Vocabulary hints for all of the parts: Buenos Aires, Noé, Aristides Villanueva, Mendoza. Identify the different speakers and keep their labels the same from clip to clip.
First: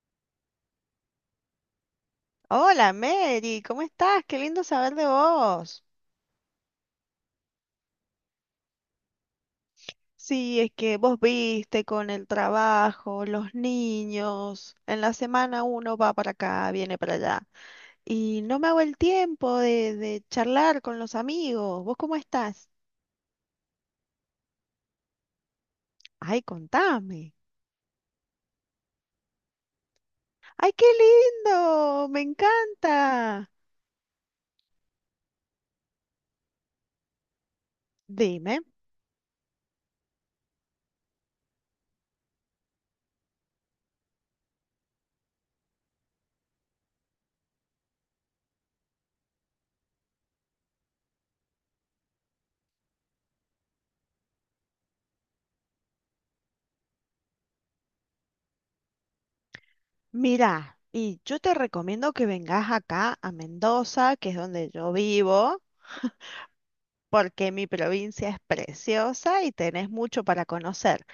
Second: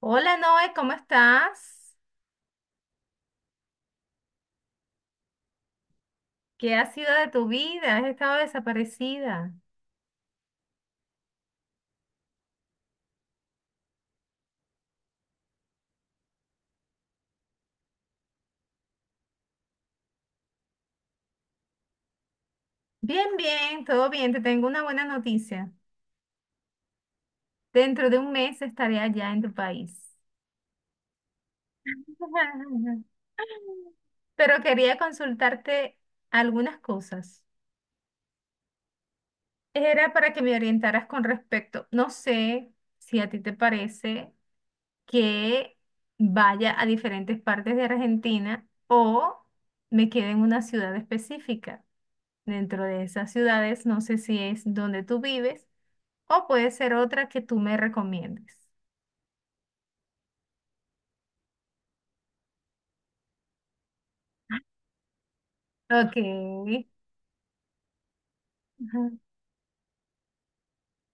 Speaker 1: Hola Noé, ¿cómo estás?
Speaker 2: Hola Mary, ¿cómo estás? Qué lindo saber de vos.
Speaker 1: ¿Qué ha sido de tu vida? ¿Has estado desaparecida?
Speaker 2: Sí, es que vos viste con el trabajo, los niños. En la semana uno va para acá, viene para allá. Y no me hago el tiempo de charlar con los amigos. ¿Vos cómo estás?
Speaker 1: Bien, bien, todo bien. Te tengo una buena noticia.
Speaker 2: Ay, contame.
Speaker 1: Dentro de un mes estaré allá en tu país.
Speaker 2: Ay, qué lindo, me encanta.
Speaker 1: Pero quería consultarte algunas cosas.
Speaker 2: Dime,
Speaker 1: Era para que me orientaras con respecto. No sé si a ti te parece que vaya a diferentes partes de Argentina o me quede en una ciudad específica. Dentro de esas ciudades. No sé si es donde tú vives o puede ser otra que tú me recomiendes.
Speaker 2: mira, y yo te recomiendo que vengas acá a Mendoza, que es donde yo vivo.
Speaker 1: Ok.
Speaker 2: Porque mi provincia es
Speaker 1: Ujú.
Speaker 2: preciosa y tenés mucho para conocer,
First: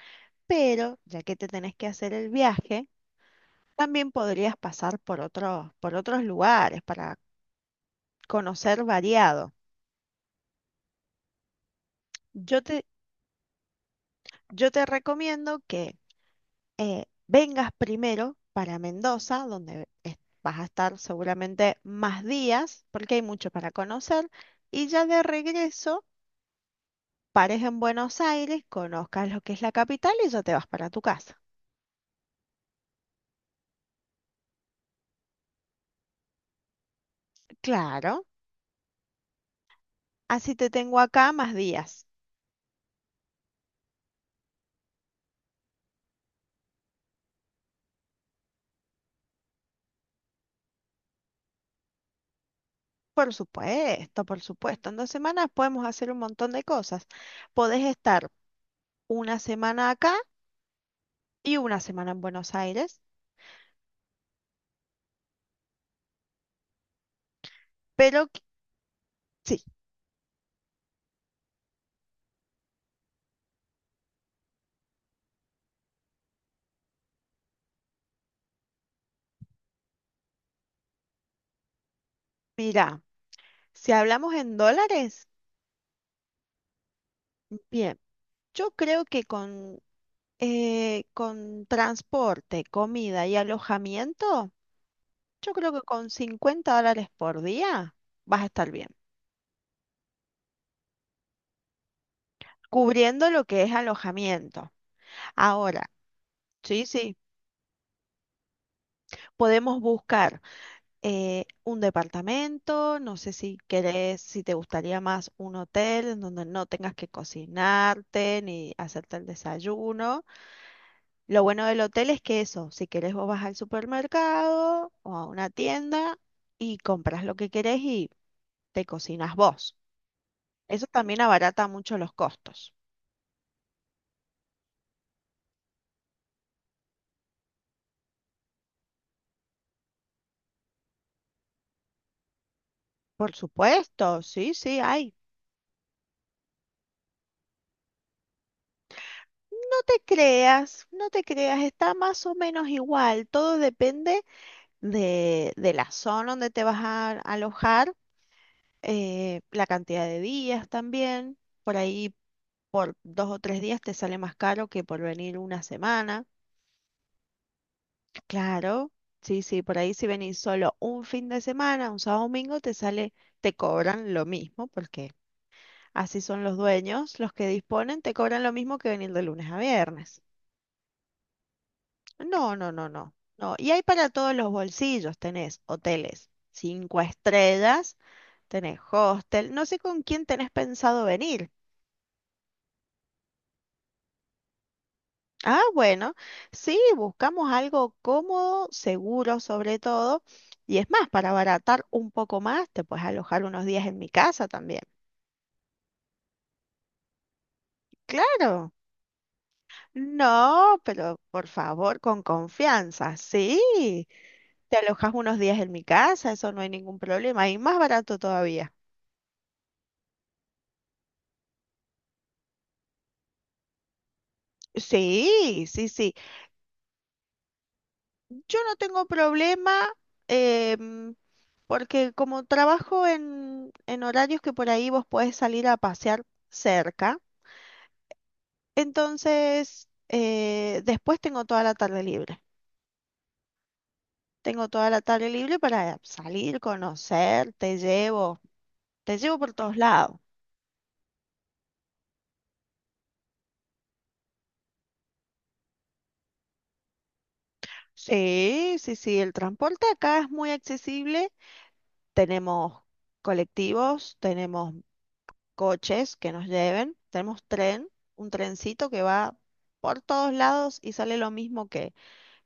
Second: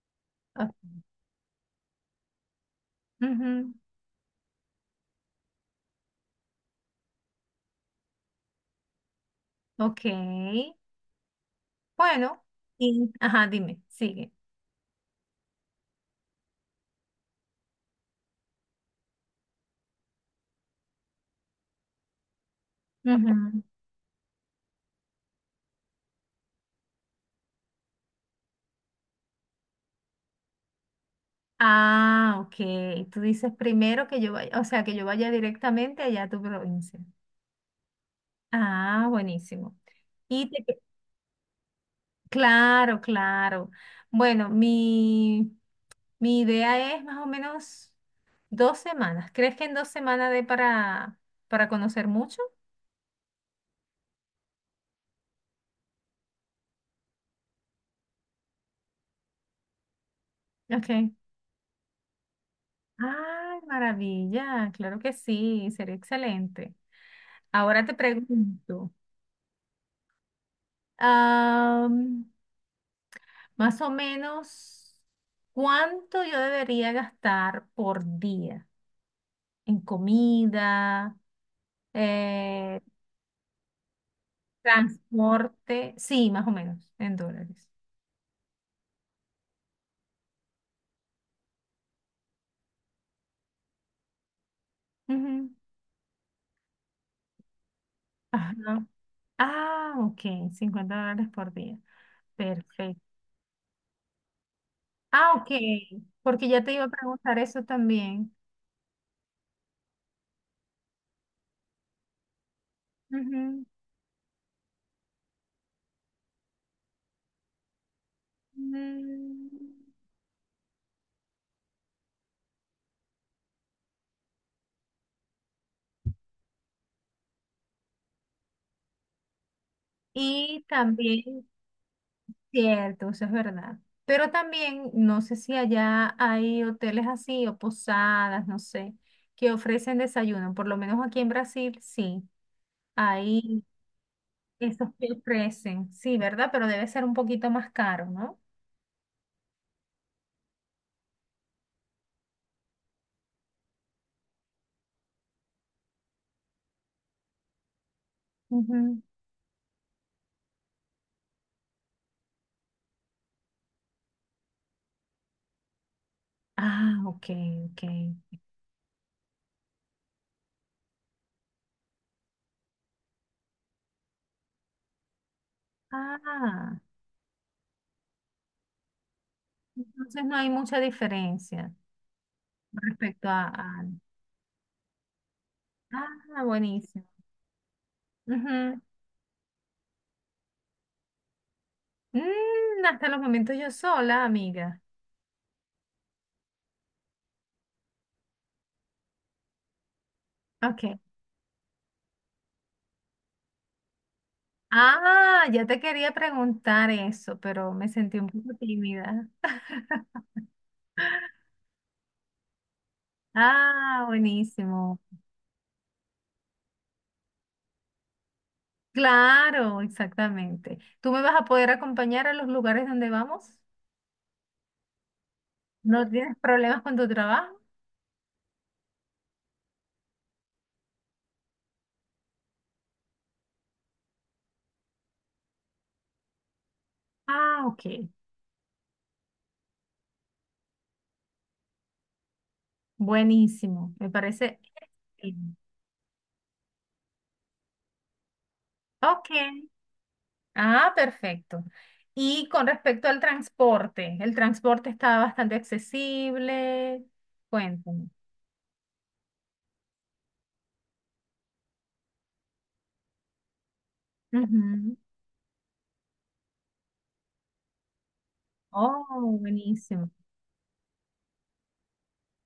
Speaker 1: O-
Speaker 2: pero ya que te tenés que hacer el viaje,
Speaker 1: ujú.
Speaker 2: también podrías pasar por otros lugares para conocer variado.
Speaker 1: Ok. Bueno,
Speaker 2: Yo te,
Speaker 1: y, ajá, dime, sigue.
Speaker 2: yo te recomiendo que vengas primero para Mendoza, vas a estar seguramente más días, porque hay mucho
Speaker 1: Ujú.
Speaker 2: para conocer, y ya de regreso pares en Buenos Aires, conozcas lo que es la capital y ya te vas para tu casa.
Speaker 1: Ah, ok. Tú dices primero que yo vaya, o sea, que yo vaya directamente allá a tu provincia.
Speaker 2: Claro.
Speaker 1: Ah, buenísimo. Y
Speaker 2: Así
Speaker 1: te,
Speaker 2: te
Speaker 1: que-
Speaker 2: tengo acá más días.
Speaker 1: claro, claro. Bueno, mi idea es más o menos 2 semanas. ¿Crees que en 2 semanas dé para conocer mucho?
Speaker 2: Por supuesto, por supuesto. En 2 semanas podemos hacer un montón de cosas. Podés estar una semana acá
Speaker 1: Ok.
Speaker 2: y una semana en Buenos Aires,
Speaker 1: Ay, maravilla, claro que sí, sería excelente. Ahora te
Speaker 2: pero qu-
Speaker 1: pregunto,
Speaker 2: sí,
Speaker 1: am, más o menos, ¿cuánto yo debería gastar por día en comida, eh,
Speaker 2: mira, si hablamos en dólares,
Speaker 1: transporte? Sí, más o menos, en dólares.
Speaker 2: bien, yo creo que con transporte, comida y alojamiento,
Speaker 1: Ujú.
Speaker 2: yo creo que con $50 por día vas a estar
Speaker 1: Ajá.
Speaker 2: bien,
Speaker 1: Ah, ok, $50 por día. Perfecto.
Speaker 2: cubriendo lo que es alojamiento.
Speaker 1: Ah, ok,
Speaker 2: Ahora,
Speaker 1: porque ya te iba
Speaker 2: sí,
Speaker 1: a
Speaker 2: sí,
Speaker 1: preguntar eso también.
Speaker 2: podemos buscar un departamento, no sé si
Speaker 1: Ujú.
Speaker 2: querés, si te gustaría más un hotel en donde no tengas que cocinarte ni hacerte el
Speaker 1: Mm,
Speaker 2: desayuno. Lo bueno del hotel es que eso, si querés vos vas al supermercado o a una tienda y compras lo que querés y te cocinas vos.
Speaker 1: y
Speaker 2: Eso también
Speaker 1: también,
Speaker 2: abarata mucho los costos.
Speaker 1: cierto, eso es verdad. Pero también, no sé si allá hay hoteles así o posadas, no sé, que ofrecen desayuno. Por lo menos aquí en Brasil, sí,
Speaker 2: Por
Speaker 1: hay
Speaker 2: supuesto, sí, sí,
Speaker 1: esos que
Speaker 2: hay.
Speaker 1: ofrecen. Sí, ¿verdad? Pero debe ser un poquito más caro, ¿no?
Speaker 2: No te creas, no te creas, está más o menos igual, todo depende de la zona donde te vas a alojar,
Speaker 1: Ujú.
Speaker 2: la cantidad de días también. Por ahí por 2 o 3 días te sale más caro que por venir una semana.
Speaker 1: Ah, ok, ok.
Speaker 2: Claro, sí, sí, por ahí si venís solo un fin de semana, un sábado domingo, te sale, te cobran lo mismo, porque así son los
Speaker 1: Ah,
Speaker 2: dueños, los que disponen, te cobran lo mismo que venir de lunes a viernes.
Speaker 1: entonces no hay mucha diferencia
Speaker 2: No, no, no, no.
Speaker 1: respecto a...
Speaker 2: No, y
Speaker 1: a-
Speaker 2: hay para todos los bolsillos, tenés hoteles
Speaker 1: Ah,
Speaker 2: cinco
Speaker 1: buenísimo.
Speaker 2: estrellas. Tenés
Speaker 1: Ujú.
Speaker 2: hostel, no sé con quién tenés pensado venir.
Speaker 1: Mm, hasta los momentos yo sola, amiga.
Speaker 2: Ah, bueno, sí, buscamos algo cómodo, seguro sobre todo, y es
Speaker 1: Ok.
Speaker 2: más, para abaratar un poco más, te puedes alojar unos días en mi casa también.
Speaker 1: Ah, ya te quería preguntar eso, pero me sentí un poco
Speaker 2: Claro,
Speaker 1: tímida.
Speaker 2: no, pero por favor, con confianza,
Speaker 1: Ah,
Speaker 2: sí, te
Speaker 1: buenísimo.
Speaker 2: alojas unos días en mi casa, eso no hay ningún problema, y más barato todavía.
Speaker 1: Claro, exactamente. ¿Tú me vas a poder acompañar a los lugares donde vamos?
Speaker 2: Sí, sí,
Speaker 1: ¿No
Speaker 2: sí.
Speaker 1: tienes problemas con tu trabajo?
Speaker 2: Yo no tengo problema em, porque como trabajo en horarios que por ahí vos podés salir a pasear cerca,
Speaker 1: Ah, ok.
Speaker 2: entonces después tengo toda la tarde libre.
Speaker 1: Buenísimo, me parece
Speaker 2: Tengo toda la tarde
Speaker 1: excelente.
Speaker 2: libre para salir, conocer, te
Speaker 1: Ok,
Speaker 2: llevo por todos lados.
Speaker 1: ah, perfecto. Y con respecto al transporte, el transporte está bastante accesible. Cuéntame.
Speaker 2: Sí, sí, sí, el transporte acá es muy accesible. Tenemos colectivos, tenemos
Speaker 1: Ujú.
Speaker 2: coches que nos lleven, tenemos tren, un trencito que
Speaker 1: Oh,
Speaker 2: va por
Speaker 1: buenísimo.
Speaker 2: todos lados y sale lo mismo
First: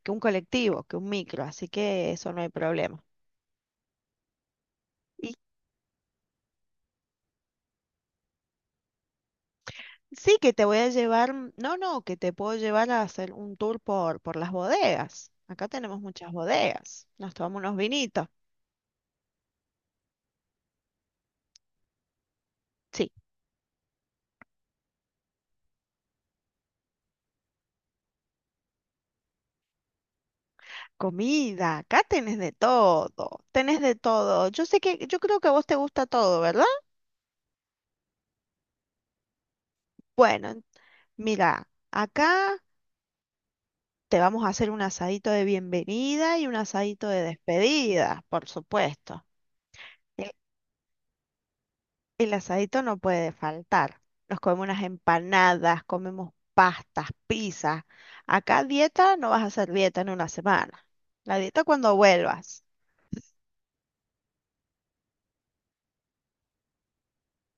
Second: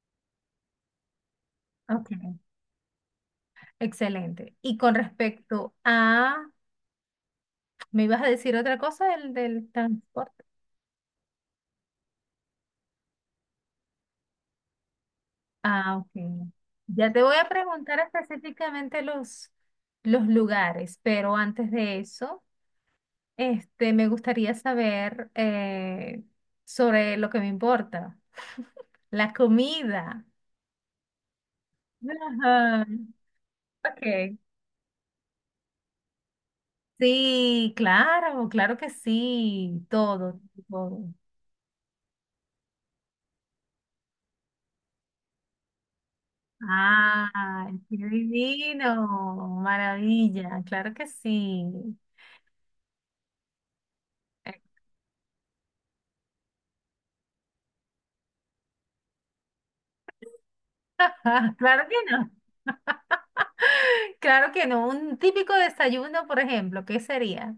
Speaker 2: que un colectivo, que un micro, así
Speaker 1: Ok,
Speaker 2: que eso no hay problema.
Speaker 1: excelente. Y con
Speaker 2: Y
Speaker 1: respecto a, ¿me ibas a decir otra cosa del
Speaker 2: sí
Speaker 1: transporte?
Speaker 2: que te voy a llevar, no, no, que te puedo llevar a hacer un tour por las bodegas. Acá
Speaker 1: Ah,
Speaker 2: tenemos muchas
Speaker 1: ok.
Speaker 2: bodegas,
Speaker 1: Ya te
Speaker 2: nos
Speaker 1: voy a
Speaker 2: tomamos unos
Speaker 1: preguntar
Speaker 2: vinitos.
Speaker 1: específicamente los lugares, pero antes de eso.
Speaker 2: Sí,
Speaker 1: Este, me gustaría saber sobre lo que me importa, la comida.
Speaker 2: comida, acá tenés de
Speaker 1: Ajá.
Speaker 2: todo, tenés de
Speaker 1: Ok.
Speaker 2: todo. Yo sé que, yo creo que a vos te gusta todo, ¿verdad?
Speaker 1: Sí, claro, claro que sí, todo,
Speaker 2: Bueno,
Speaker 1: todo.
Speaker 2: mira, acá te vamos a hacer un asadito de bienvenida y un asadito de
Speaker 1: Ah, qué
Speaker 2: despedida, por supuesto.
Speaker 1: divino,
Speaker 2: El,
Speaker 1: maravilla, claro que sí.
Speaker 2: el asadito no puede faltar. Nos comemos unas empanadas, comemos pastas, pizzas. Acá dieta no vas a hacer dieta en una semana. La dieta
Speaker 1: Claro que
Speaker 2: cuando
Speaker 1: no,
Speaker 2: vuelvas.
Speaker 1: claro que no. Un típico desayuno, por ejemplo, ¿qué sería?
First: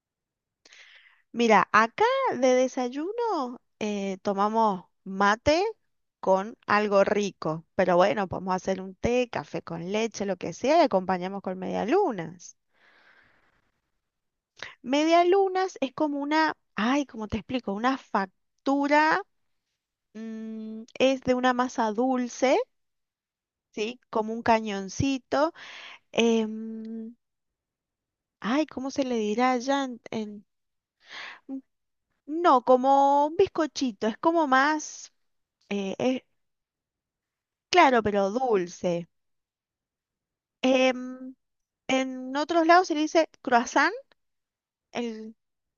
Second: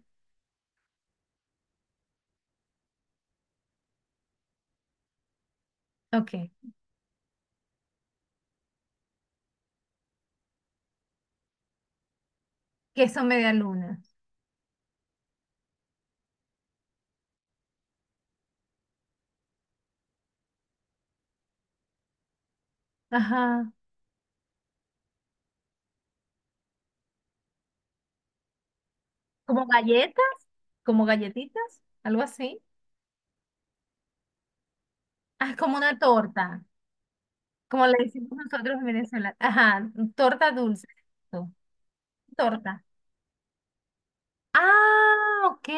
Speaker 2: Mira, acá de desayuno tomamos mate
Speaker 1: Ok,
Speaker 2: con algo rico, pero bueno, podemos hacer un té, café con leche, lo que sea, y acompañamos con medialunas.
Speaker 1: queso media luna.
Speaker 2: Media lunas es como una, ay, ¿cómo te explico? Una factura, es de una masa dulce,
Speaker 1: Ajá.
Speaker 2: ¿sí? Como un cañoncito. em, Ay, ¿cómo se le dirá
Speaker 1: Como
Speaker 2: allá?
Speaker 1: galletas, como
Speaker 2: N-
Speaker 1: galletitas, algo así.
Speaker 2: no, como un bizcochito, es como más,
Speaker 1: Ah, como
Speaker 2: eh,
Speaker 1: una
Speaker 2: es,
Speaker 1: torta, como le
Speaker 2: claro, pero
Speaker 1: decimos nosotros en
Speaker 2: dulce.
Speaker 1: Venezuela. Ajá, torta dulce.
Speaker 2: Em,
Speaker 1: Eso,
Speaker 2: en otros
Speaker 1: torta.
Speaker 2: lados se le dice croissant. El,
Speaker 1: Ah, ok.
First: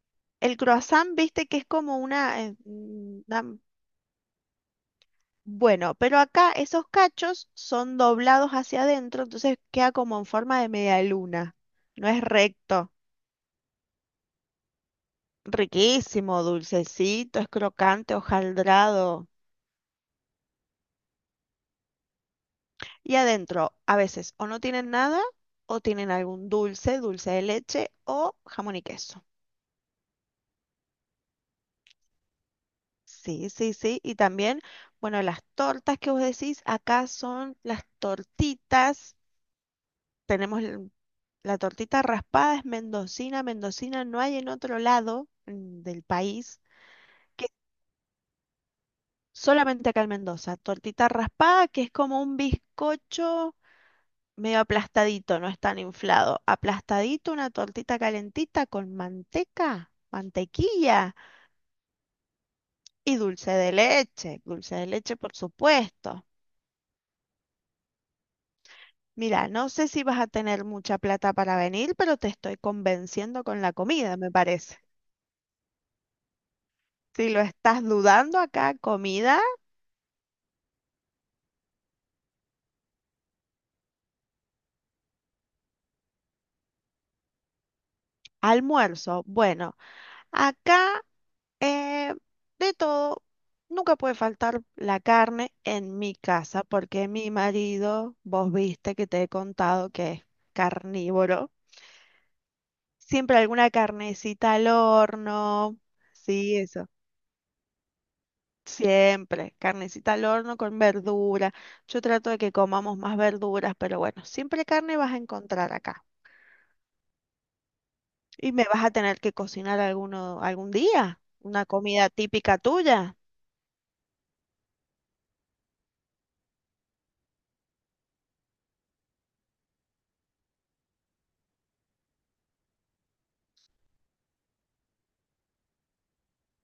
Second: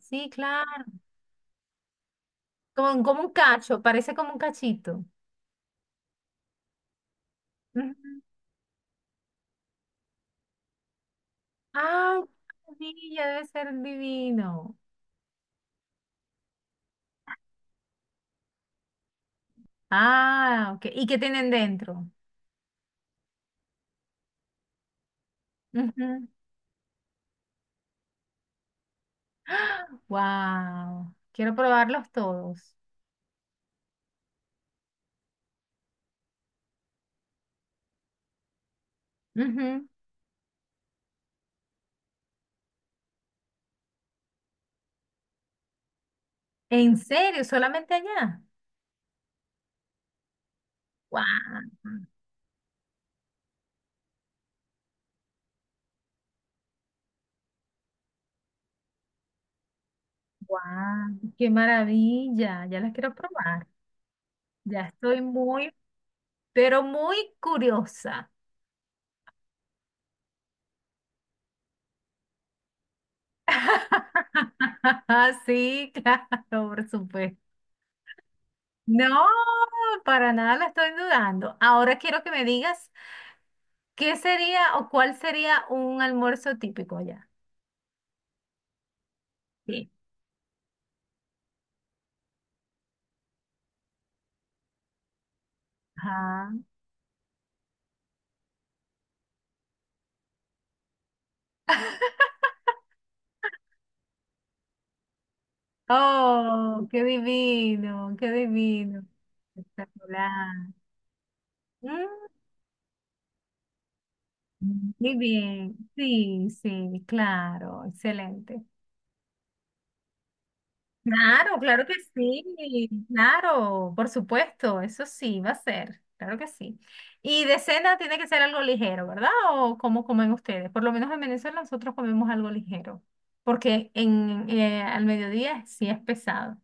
Speaker 1: Sí,
Speaker 2: el
Speaker 1: claro.
Speaker 2: croissant, viste que es como una,
Speaker 1: Como, como un cacho, parece como un cachito.
Speaker 2: bueno, pero acá esos cachos son
Speaker 1: Ujú.
Speaker 2: doblados hacia adentro, entonces queda como en forma de media luna. No es
Speaker 1: Ay, qué
Speaker 2: recto.
Speaker 1: maravilla, debe ser divino.
Speaker 2: Riquísimo, dulcecito, es crocante, hojaldrado.
Speaker 1: Ah, ok. ¿Y qué tienen dentro?
Speaker 2: Y adentro, a veces o no tienen nada, o tienen
Speaker 1: Ujú.
Speaker 2: algún dulce, dulce de leche o jamón y queso.
Speaker 1: Wow. Quiero probarlos todos.
Speaker 2: Sí, sí, sí. Y también, bueno, las tortas que vos decís, acá son las tortitas.
Speaker 1: Ujú.
Speaker 2: Tenemos l- La tortita raspada es mendocina. Mendocina no hay en otro lado del país,
Speaker 1: ¿En serio?
Speaker 2: que
Speaker 1: ¿Solamente allá?
Speaker 2: solamente acá en Mendoza. Tortita raspada,
Speaker 1: ¡Guau!
Speaker 2: que es como un bizcocho medio aplastadito, no es tan inflado. Aplastadito, una tortita calentita con manteca,
Speaker 1: ¡Guau!
Speaker 2: mantequilla
Speaker 1: ¡Qué maravilla! Ya las quiero
Speaker 2: y dulce
Speaker 1: probar.
Speaker 2: de leche. Dulce
Speaker 1: Ya
Speaker 2: de leche,
Speaker 1: estoy
Speaker 2: por
Speaker 1: muy,
Speaker 2: supuesto.
Speaker 1: pero muy curiosa.
Speaker 2: Mira, no sé si vas a tener mucha plata para venir, pero te estoy convenciendo con la comida, me parece.
Speaker 1: Sí, claro, por
Speaker 2: Si
Speaker 1: supuesto.
Speaker 2: lo estás dudando acá,
Speaker 1: No,
Speaker 2: comida.
Speaker 1: para nada la estoy dudando. Ahora quiero que me digas qué sería o cuál sería un almuerzo típico allá.
Speaker 2: Almuerzo. Bueno,
Speaker 1: Sí.
Speaker 2: acá eh, de todo, nunca puede faltar la carne en mi
Speaker 1: Ajá.
Speaker 2: casa, porque mi marido, vos viste que te he contado que es carnívoro. Siempre alguna carnecita al horno. Sí,
Speaker 1: Oh,
Speaker 2: eso.
Speaker 1: qué divino, qué divino.
Speaker 2: Siempre. Carnecita al
Speaker 1: Espectacular.
Speaker 2: horno con verdura. Yo
Speaker 1: Mm,
Speaker 2: trato de que comamos más verduras, pero bueno, siempre carne vas
Speaker 1: muy
Speaker 2: a encontrar
Speaker 1: bien,
Speaker 2: acá.
Speaker 1: sí, sí, claro,
Speaker 2: Y
Speaker 1: excelente.
Speaker 2: me vas a tener que cocinar alguno, algún día,
Speaker 1: Claro,
Speaker 2: una
Speaker 1: claro que
Speaker 2: comida típica
Speaker 1: sí,
Speaker 2: tuya.
Speaker 1: claro, por supuesto, eso sí, va a ser, claro que sí. Y de cena tiene que ser algo ligero, ¿verdad? ¿O cómo comen ustedes? Por lo menos en Venezuela nosotros comemos algo ligero, porque en, al mediodía sí es pesado.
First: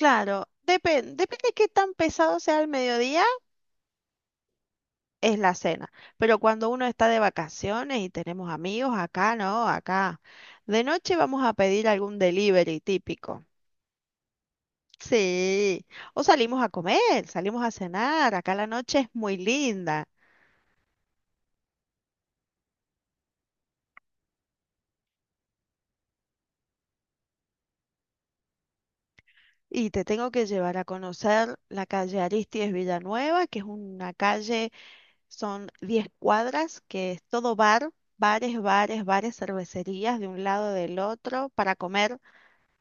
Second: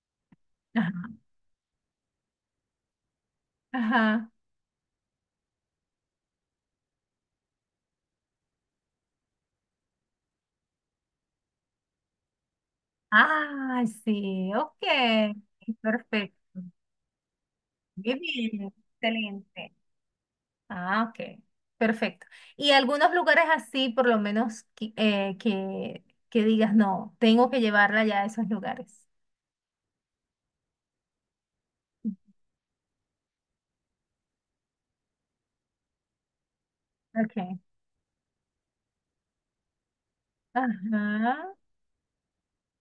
Speaker 2: Claro,
Speaker 1: Ajá.
Speaker 2: depende de qué tan pesado sea el mediodía,
Speaker 1: Ajá.
Speaker 2: es la cena. Pero cuando uno está de vacaciones y tenemos amigos, acá no, acá. De noche vamos a pedir algún delivery típico.
Speaker 1: Ah, sí, ok,
Speaker 2: Sí, o
Speaker 1: perfecto.
Speaker 2: salimos a comer, salimos a
Speaker 1: Muy
Speaker 2: cenar. Acá la
Speaker 1: bien,
Speaker 2: noche es muy
Speaker 1: excelente.
Speaker 2: linda.
Speaker 1: Ah, ok. Perfecto. Y algunos lugares así, por lo menos, que digas, no, tengo que llevarla ya a esos lugares.
Speaker 2: Y te tengo que llevar a conocer la calle Aristides Villanueva, que es una calle, son 10 cuadras, que es todo
Speaker 1: Ok.
Speaker 2: bar, bares, bares, bares, cervecerías de un lado del otro
Speaker 1: Ajá.
Speaker 2: para comer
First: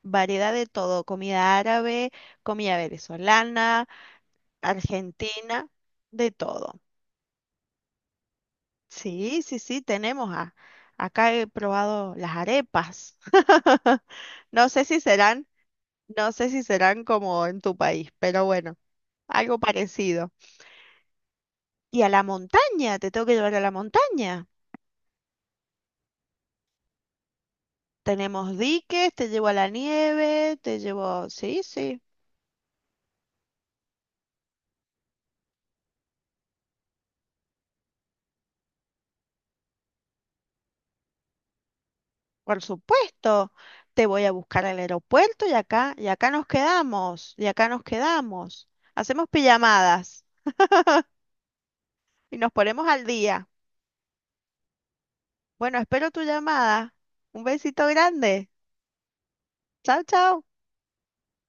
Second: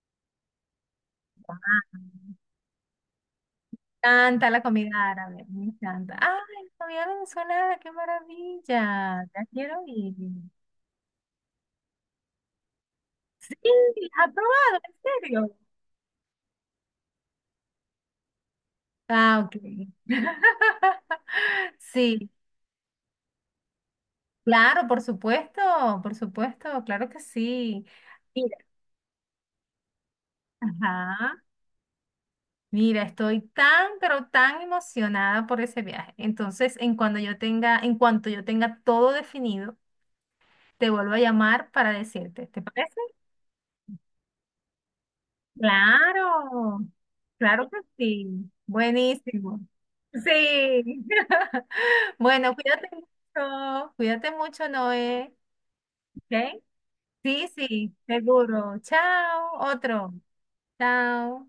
Speaker 2: variedad de todo, comida
Speaker 1: Guau.
Speaker 2: árabe, comida venezolana,
Speaker 1: Canta la comida árabe, me
Speaker 2: argentina,
Speaker 1: encanta. ¡Ay,
Speaker 2: de
Speaker 1: la
Speaker 2: todo.
Speaker 1: comida venezolana, qué maravilla!
Speaker 2: Sí,
Speaker 1: Ya
Speaker 2: sí, sí,
Speaker 1: quiero ir.
Speaker 2: acá he probado las arepas.
Speaker 1: Sí, ¿has
Speaker 2: No
Speaker 1: probado?
Speaker 2: sé
Speaker 1: ¿En
Speaker 2: si serán,
Speaker 1: serio?
Speaker 2: no sé si serán como en tu país, pero bueno,
Speaker 1: Ah, ok.
Speaker 2: algo parecido. Y a la
Speaker 1: Sí,
Speaker 2: montaña, te tengo que llevar a la montaña.
Speaker 1: claro, por supuesto, claro que sí. Mira,
Speaker 2: Tenemos diques, te llevo a la nieve, te llevo,
Speaker 1: ajá.
Speaker 2: sí, sí.
Speaker 1: Mira, estoy tan, pero tan emocionada por ese viaje. Entonces, en cuanto yo tenga todo definido, te vuelvo a llamar para decirte. ¿Te
Speaker 2: Por
Speaker 1: parece?
Speaker 2: supuesto, te voy a buscar al aeropuerto y acá nos
Speaker 1: Claro,
Speaker 2: quedamos, y
Speaker 1: claro
Speaker 2: acá
Speaker 1: que
Speaker 2: nos
Speaker 1: sí.
Speaker 2: quedamos. Hacemos
Speaker 1: Buenísimo.
Speaker 2: pijamadas
Speaker 1: Sí.
Speaker 2: y nos
Speaker 1: Bueno,
Speaker 2: ponemos
Speaker 1: cuídate
Speaker 2: al día.
Speaker 1: mucho. Cuídate mucho, Noé.
Speaker 2: Bueno, espero tu
Speaker 1: ¿Ok?
Speaker 2: llamada. Un
Speaker 1: Sí,
Speaker 2: besito
Speaker 1: sí,
Speaker 2: grande.
Speaker 1: seguro. Chao.
Speaker 2: Chao,
Speaker 1: Otro.
Speaker 2: chao.
Speaker 1: Chao.